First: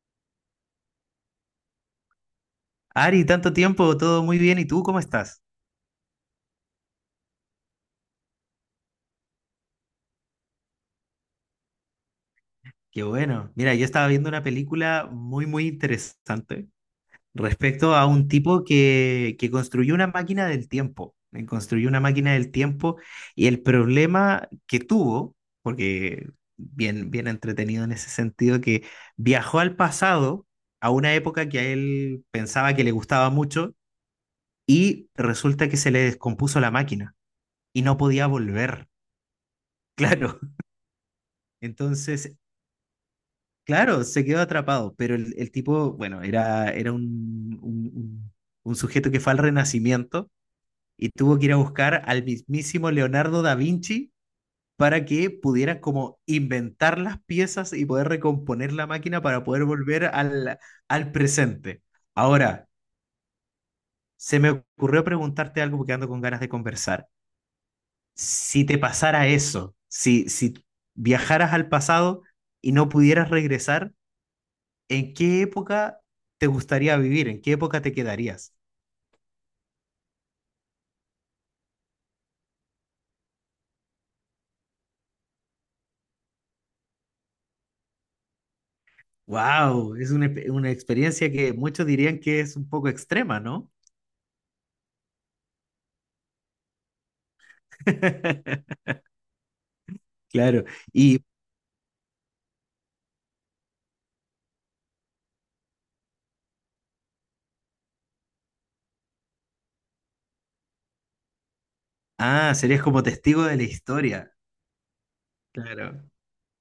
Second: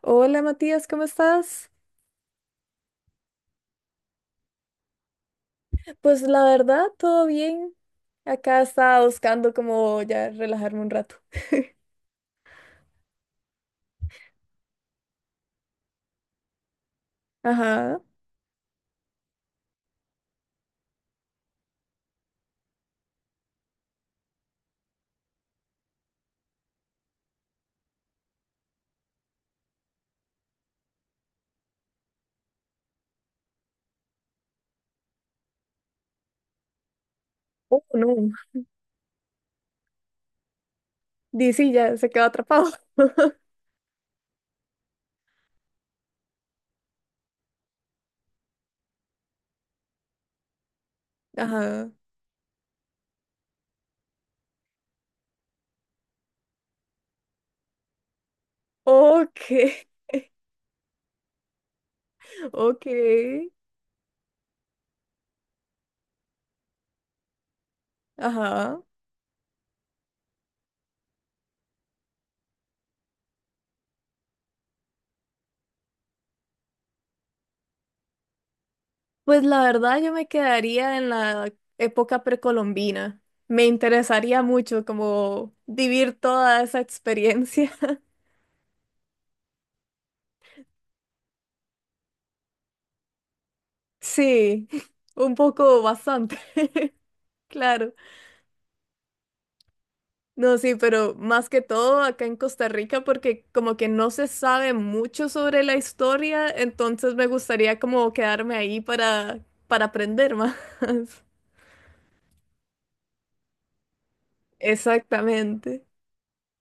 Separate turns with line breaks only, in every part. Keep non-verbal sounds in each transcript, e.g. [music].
Hola Matías, ¿cómo estás?
Ari, tanto tiempo, todo muy bien. ¿Y tú cómo estás?
Pues la verdad, todo bien. Acá estaba buscando como ya relajarme un rato.
Qué bueno. Mira, yo estaba viendo una película muy, muy interesante respecto
Ajá.
a un tipo que construyó una máquina del tiempo. Construyó una máquina del tiempo y el problema que tuvo, porque bien, bien entretenido en ese sentido, que viajó al pasado, a una época que a él pensaba que le gustaba mucho, y resulta que se le descompuso la máquina y
Oh,
no podía
no.
volver. [laughs] Claro.
Dice, ya se quedó
Entonces,
atrapado. [laughs]
claro, se quedó atrapado, pero el tipo, bueno, era un sujeto que fue al Renacimiento y tuvo que ir a
Ajá.
buscar al mismísimo Leonardo da Vinci para que pudieran como inventar las piezas y poder recomponer la máquina para
Ok.
poder volver al presente.
[laughs]
Ahora,
Ok.
se me ocurrió preguntarte algo porque ando con ganas de conversar. Si te
Ajá.
pasara eso, si viajaras al pasado y no pudieras regresar, ¿en qué época te gustaría vivir? ¿En qué época te quedarías?
Pues la verdad, yo me quedaría en la época precolombina. Me interesaría mucho como vivir toda esa experiencia. [laughs]
Wow, es una experiencia que muchos dirían que es un poco extrema, ¿no?
Sí, un poco bastante. [laughs] Claro.
[laughs]
No,
Claro.
sí, pero
Y,
más que todo acá en Costa Rica, porque como que no se sabe mucho sobre la historia, entonces me gustaría como quedarme ahí para aprender más. [laughs]
ah, serías como testigo de la historia.
Exactamente.
Claro.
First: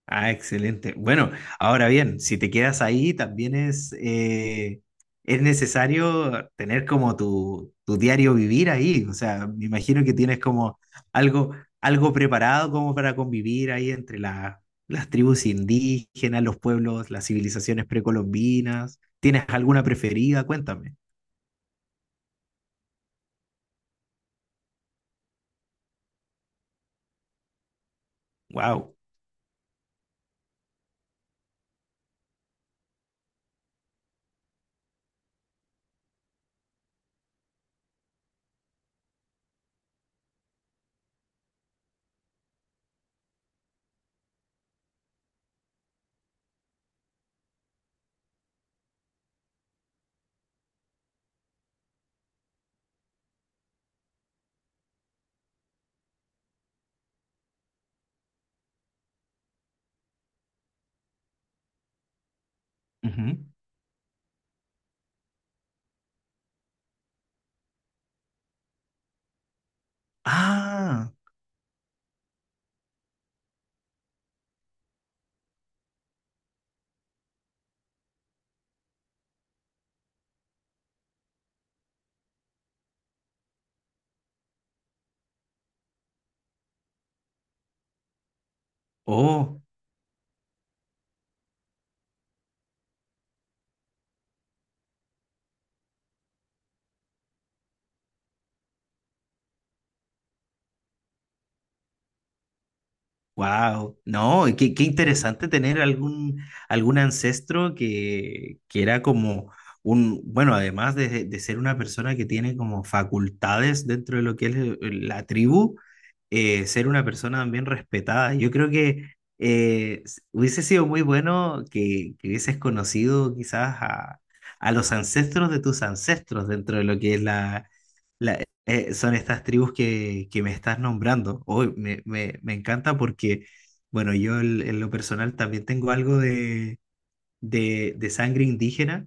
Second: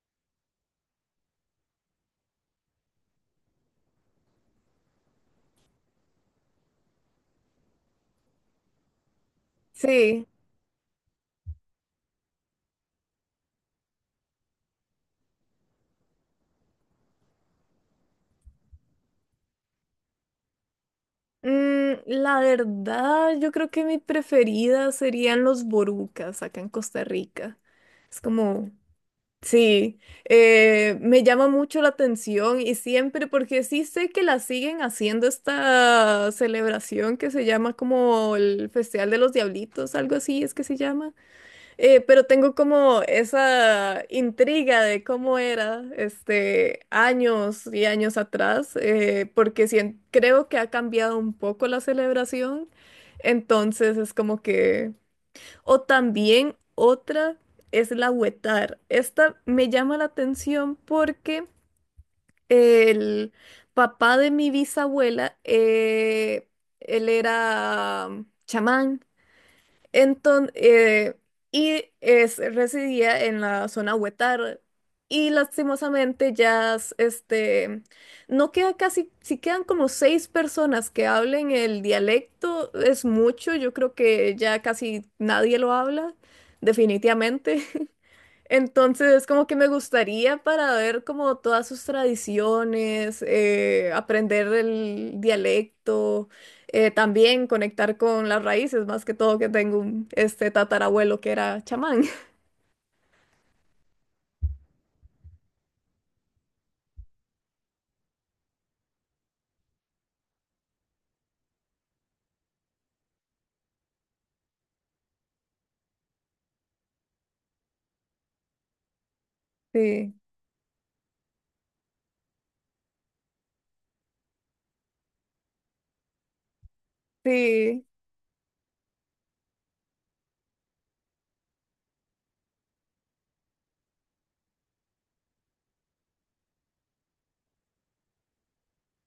Ah, excelente. Bueno, ahora bien, si te quedas ahí, también es necesario tener como tu, diario vivir ahí. O sea, me imagino que
Sí.
tienes como algo, algo preparado como para convivir ahí entre las tribus indígenas, los pueblos, las civilizaciones precolombinas. ¿Tienes alguna preferida? Cuéntame.
Mm, la verdad, yo creo que mi preferida serían los borucas acá en Costa Rica. Es como
Wow.
sí, me llama mucho la atención y siempre, porque sí sé que la siguen haciendo esta celebración que se llama como el Festival de los Diablitos, algo así es que se llama. Pero tengo como esa intriga de cómo era este años y años atrás, porque creo que ha cambiado un poco la celebración, entonces es como que... O también otra es la huetar. Esta me llama la atención porque el papá de mi bisabuela, él era chamán. Entonces,
Ah,
y es, residía en la zona Huetar. Y lastimosamente ya, este, no queda casi, si quedan como 6 personas que hablen el dialecto, es mucho, yo creo que ya casi nadie lo habla, definitivamente. Entonces, como que
oh.
me gustaría para ver como todas sus tradiciones, aprender el dialecto, también conectar con las raíces, más que todo que tengo un este tatarabuelo que era chamán. [laughs]
Wow, no, y qué interesante tener algún ancestro que era como bueno, además de ser una persona que tiene como facultades dentro de lo que es la tribu, ser una persona también respetada. Yo creo que
Sí,
hubiese sido muy bueno que hubieses conocido quizás a los ancestros de tus ancestros dentro de lo que es
sí,
son estas tribus que me estás nombrando. Hoy me, me encanta porque, bueno, yo en lo personal también tengo algo de sangre indígena.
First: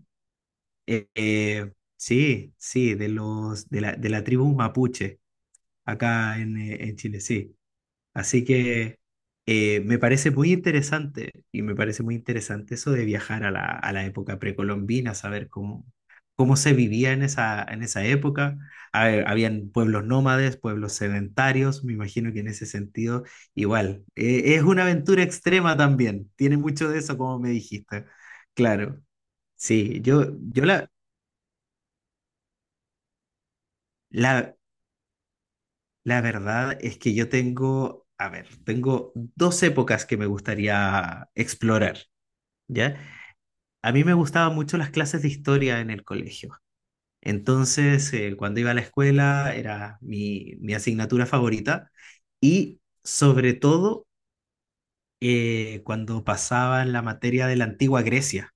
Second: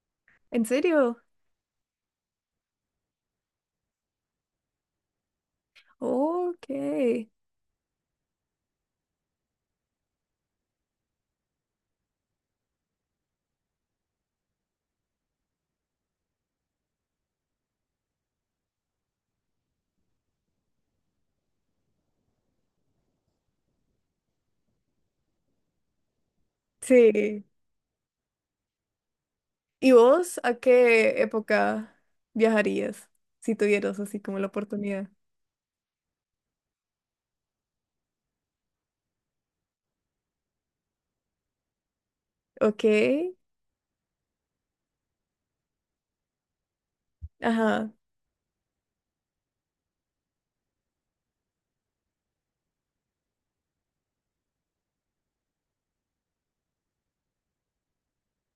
¿en
Eh,
serio?
eh, sí, sí, de la tribu mapuche acá
Ok,
en Chile, sí. Así que me parece muy interesante y me parece muy interesante eso de viajar a la, época precolombina, saber cómo se vivía en esa época. A ver, habían pueblos nómades, pueblos sedentarios, me imagino que en ese sentido igual. Es una aventura extrema también, tiene mucho de eso como
sí.
me dijiste. Claro,
¿Y
sí, yo,
vos a
yo
qué época viajarías si tuvieras así como la
la,
oportunidad?
la verdad es que yo tengo, a ver, tengo dos épocas que me gustaría explorar.
Ok,
¿Ya? A mí me gustaban mucho las clases de historia en el colegio.
ajá.
Entonces, cuando iba a la escuela era mi asignatura favorita y sobre todo cuando pasaba en la materia de la antigua Grecia,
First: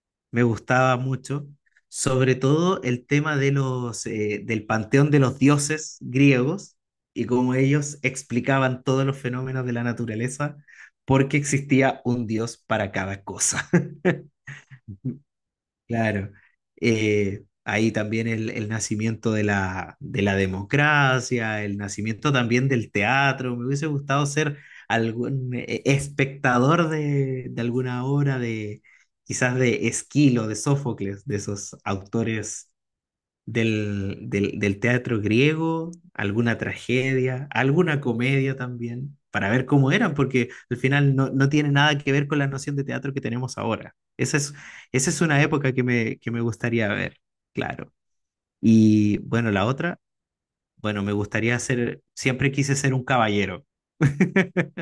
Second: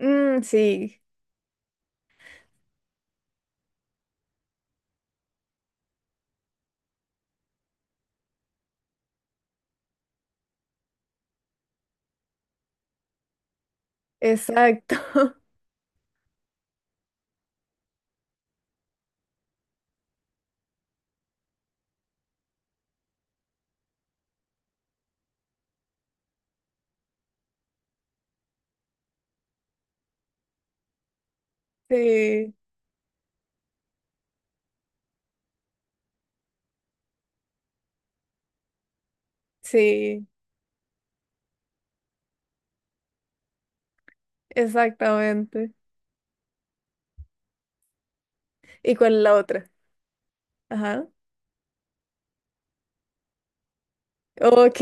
Mm,
me gustaba
sí,
mucho, sobre todo el tema del panteón de los dioses griegos y cómo ellos explicaban todos los fenómenos de la naturaleza porque existía un dios para cada cosa. [laughs]
exacto, [laughs]
Claro. Ahí también el nacimiento de la, democracia, el nacimiento también del teatro. Me hubiese gustado ser algún espectador de, alguna obra quizás de Esquilo, de Sófocles, de esos
sí.
autores del teatro griego, alguna tragedia, alguna comedia también, para ver cómo eran,
Sí,
porque al final no tiene nada que ver con la noción de teatro que tenemos ahora. Esa es una
exactamente.
época que me gustaría ver, claro.
¿Y cuál
Y
es la
bueno, la
otra?
otra, bueno,
Ajá.
siempre quise ser un caballero. [laughs]
Ok.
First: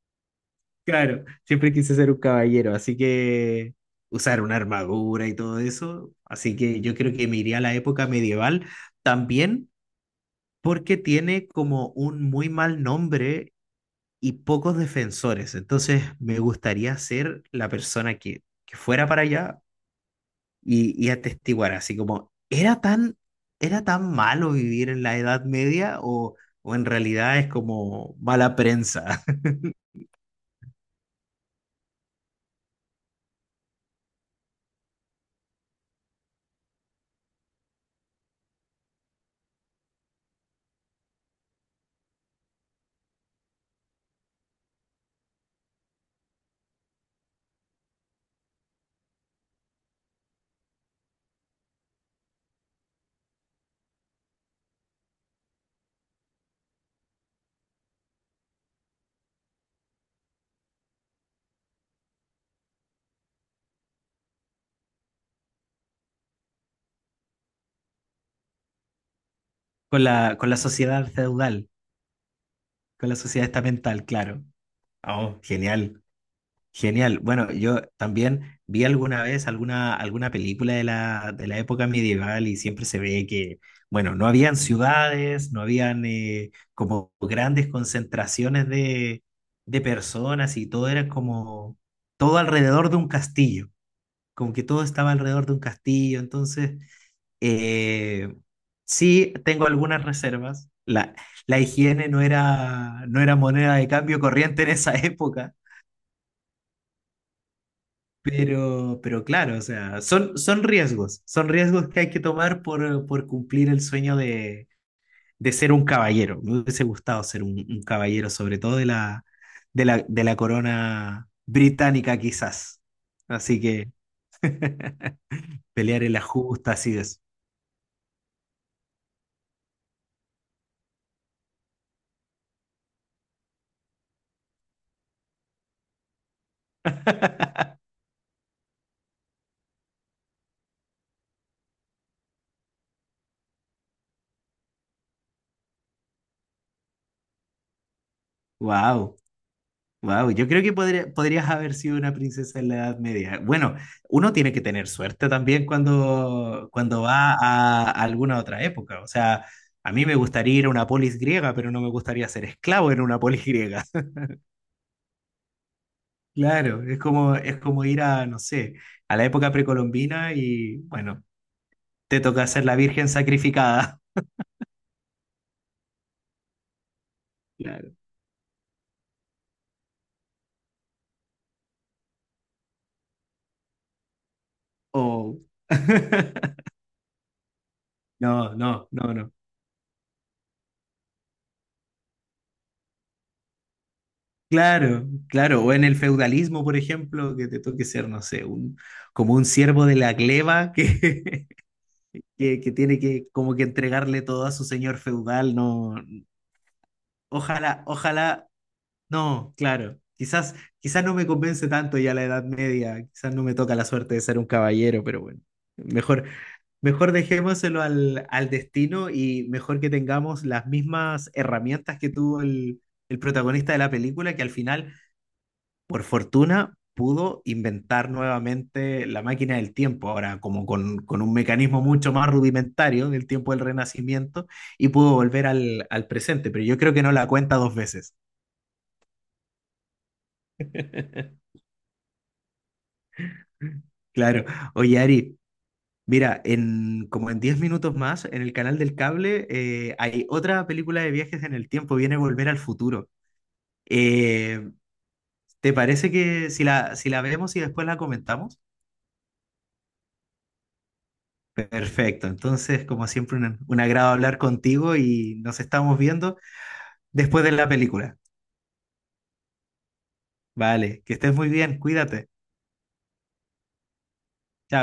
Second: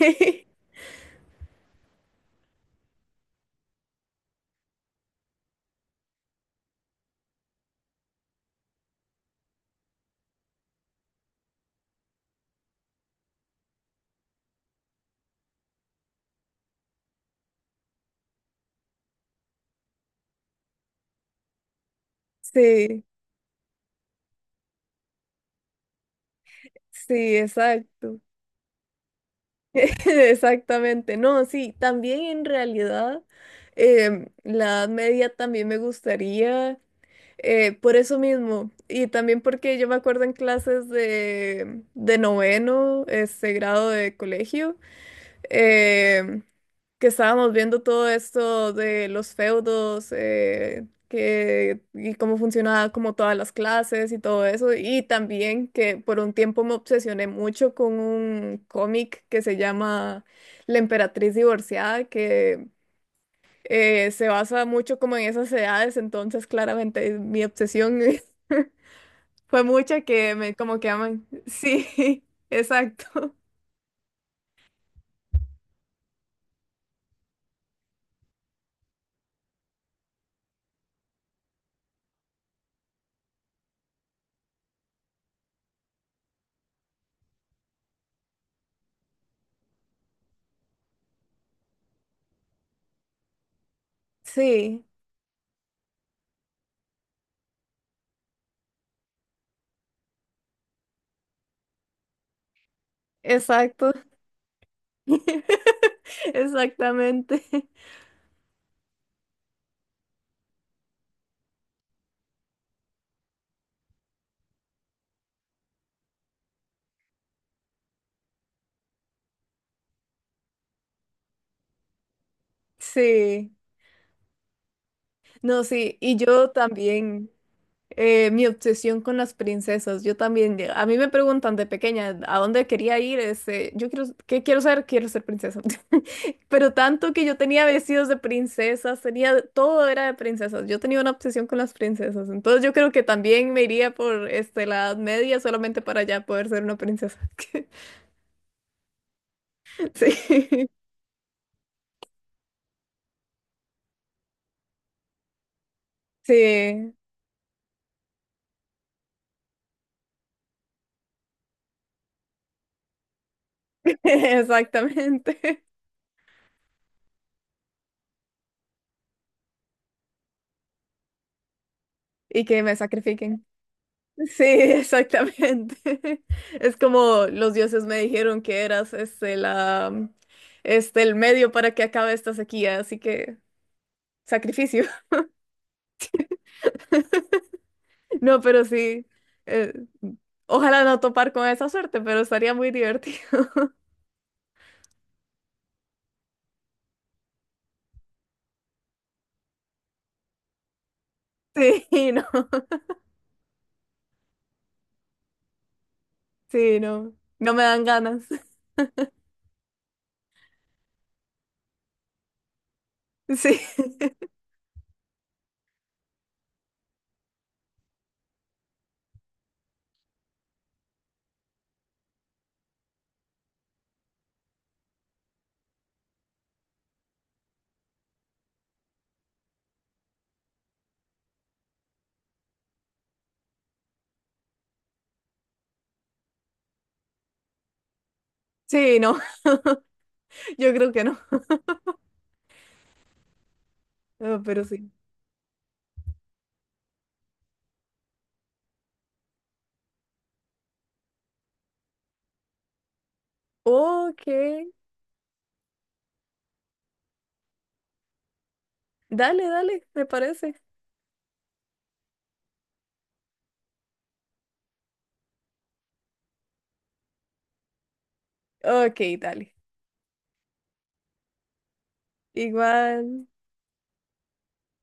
[laughs]
Claro, siempre quise ser un caballero, así que usar una armadura y todo eso. Así que yo creo que me iría a la época medieval también porque tiene como un muy mal nombre y pocos defensores. Entonces, me gustaría ser la persona que fuera para allá y atestiguar, así como,
Sí,
¿era tan malo vivir en la Edad Media o en
sí,
realidad es como
exacto.
mala prensa
[laughs] Exactamente. No, sí, también en realidad la Edad Media también me gustaría, por eso mismo. Y también porque yo me acuerdo en clases de noveno, este grado de colegio. eh, que estábamos viendo todo esto de los feudos, que, y cómo funcionaba como todas las clases y todo eso, y también que por un tiempo me obsesioné mucho con un cómic que se llama La Emperatriz Divorciada, que se basa mucho como en esas edades, entonces claramente mi obsesión [laughs] fue
[laughs]
mucha
con
que
la, con
me
la
como que
sociedad
aman.
feudal,
Sí, [laughs]
con la
exacto.
sociedad estamental, claro. Oh, genial. Genial. Bueno, yo también vi alguna vez alguna película de la, época medieval y siempre se ve que, bueno, no habían ciudades, no habían como grandes concentraciones de personas y todo era como todo alrededor de un castillo, como que todo
Sí,
estaba alrededor de un castillo. Entonces, eh, sí, tengo algunas reservas. La higiene no era moneda de
exacto.
cambio corriente en esa [laughs] época.
[laughs] Exactamente.
Pero claro, o sea, son riesgos, son riesgos que hay que tomar por cumplir el sueño de ser un caballero. Me hubiese gustado ser un caballero, sobre todo de la, corona británica, quizás.
Sí.
Así que
No, sí.
pelear en
Y
las
yo
justas y eso.
también, mi obsesión con las princesas, yo también, a mí me preguntan de pequeña a dónde quería ir, este, yo quiero, ¿qué quiero ser? Quiero ser princesa. [laughs] Pero tanto que yo tenía vestidos de princesas, tenía, todo era de princesas. Yo tenía una obsesión con las princesas. Entonces yo creo que también me iría por, este, la Edad Media solamente para ya poder ser una princesa. [laughs]
¡Wow! Wow, yo creo
Sí.
que podrías haber sido una princesa en la Edad Media. Bueno, uno tiene que tener suerte también cuando,
Sí.
cuando va a alguna otra época. O sea, a mí me gustaría ir a una polis griega, pero no me gustaría ser esclavo en una polis griega.
[laughs]
[laughs]
Exactamente.
Claro, es como ir a, no sé, a la época precolombina y, bueno, te
Y
toca
que
ser
me
la virgen
sacrifiquen.
sacrificada.
Sí, [laughs] exactamente. [laughs] Es como los
[laughs]
dioses
Claro.
me dijeron que eras este la este el medio para que acabe esta sequía, así que sacrificio. [laughs]
O... [laughs]
No,
No,
pero
no,
sí.
no, no.
eh, Ojalá no topar con esa suerte, pero estaría muy divertido. [laughs]
Claro, claro, o en el feudalismo, por ejemplo, que te toque ser, no sé, como un siervo de la gleba que,
Sí,
[laughs]
no.
que tiene que como que entregarle todo a su señor feudal, no,
Sí, no. No me
ojalá,
dan ganas. [laughs]
ojalá, no, claro, quizás, quizás no me convence tanto ya la Edad Media, quizás no me
Sí.
toca la suerte de ser un caballero, pero bueno, mejor, mejor dejémoselo al, destino y mejor que tengamos las mismas herramientas que tuvo el protagonista de la película, que al final por fortuna, pudo inventar nuevamente la máquina del tiempo, ahora como con, un mecanismo mucho más rudimentario del tiempo del Renacimiento, y pudo volver al presente, pero yo creo que no la cuenta dos veces.
Sí, no. Yo creo que no.
[laughs]
No,
Claro.
pero sí.
Oye, Ari, mira, como en 10 minutos más, en el canal del cable hay otra película de viajes en el tiempo, viene Volver al Futuro.
Ok.
Eh, ¿Te parece que si la, vemos y después la comentamos?
Dale, dale, me parece.
Perfecto, entonces como siempre un agrado hablar contigo y nos estamos viendo después de la película.
Ok, dale.
Vale, que estés muy bien, cuídate.
Igual.
Chao.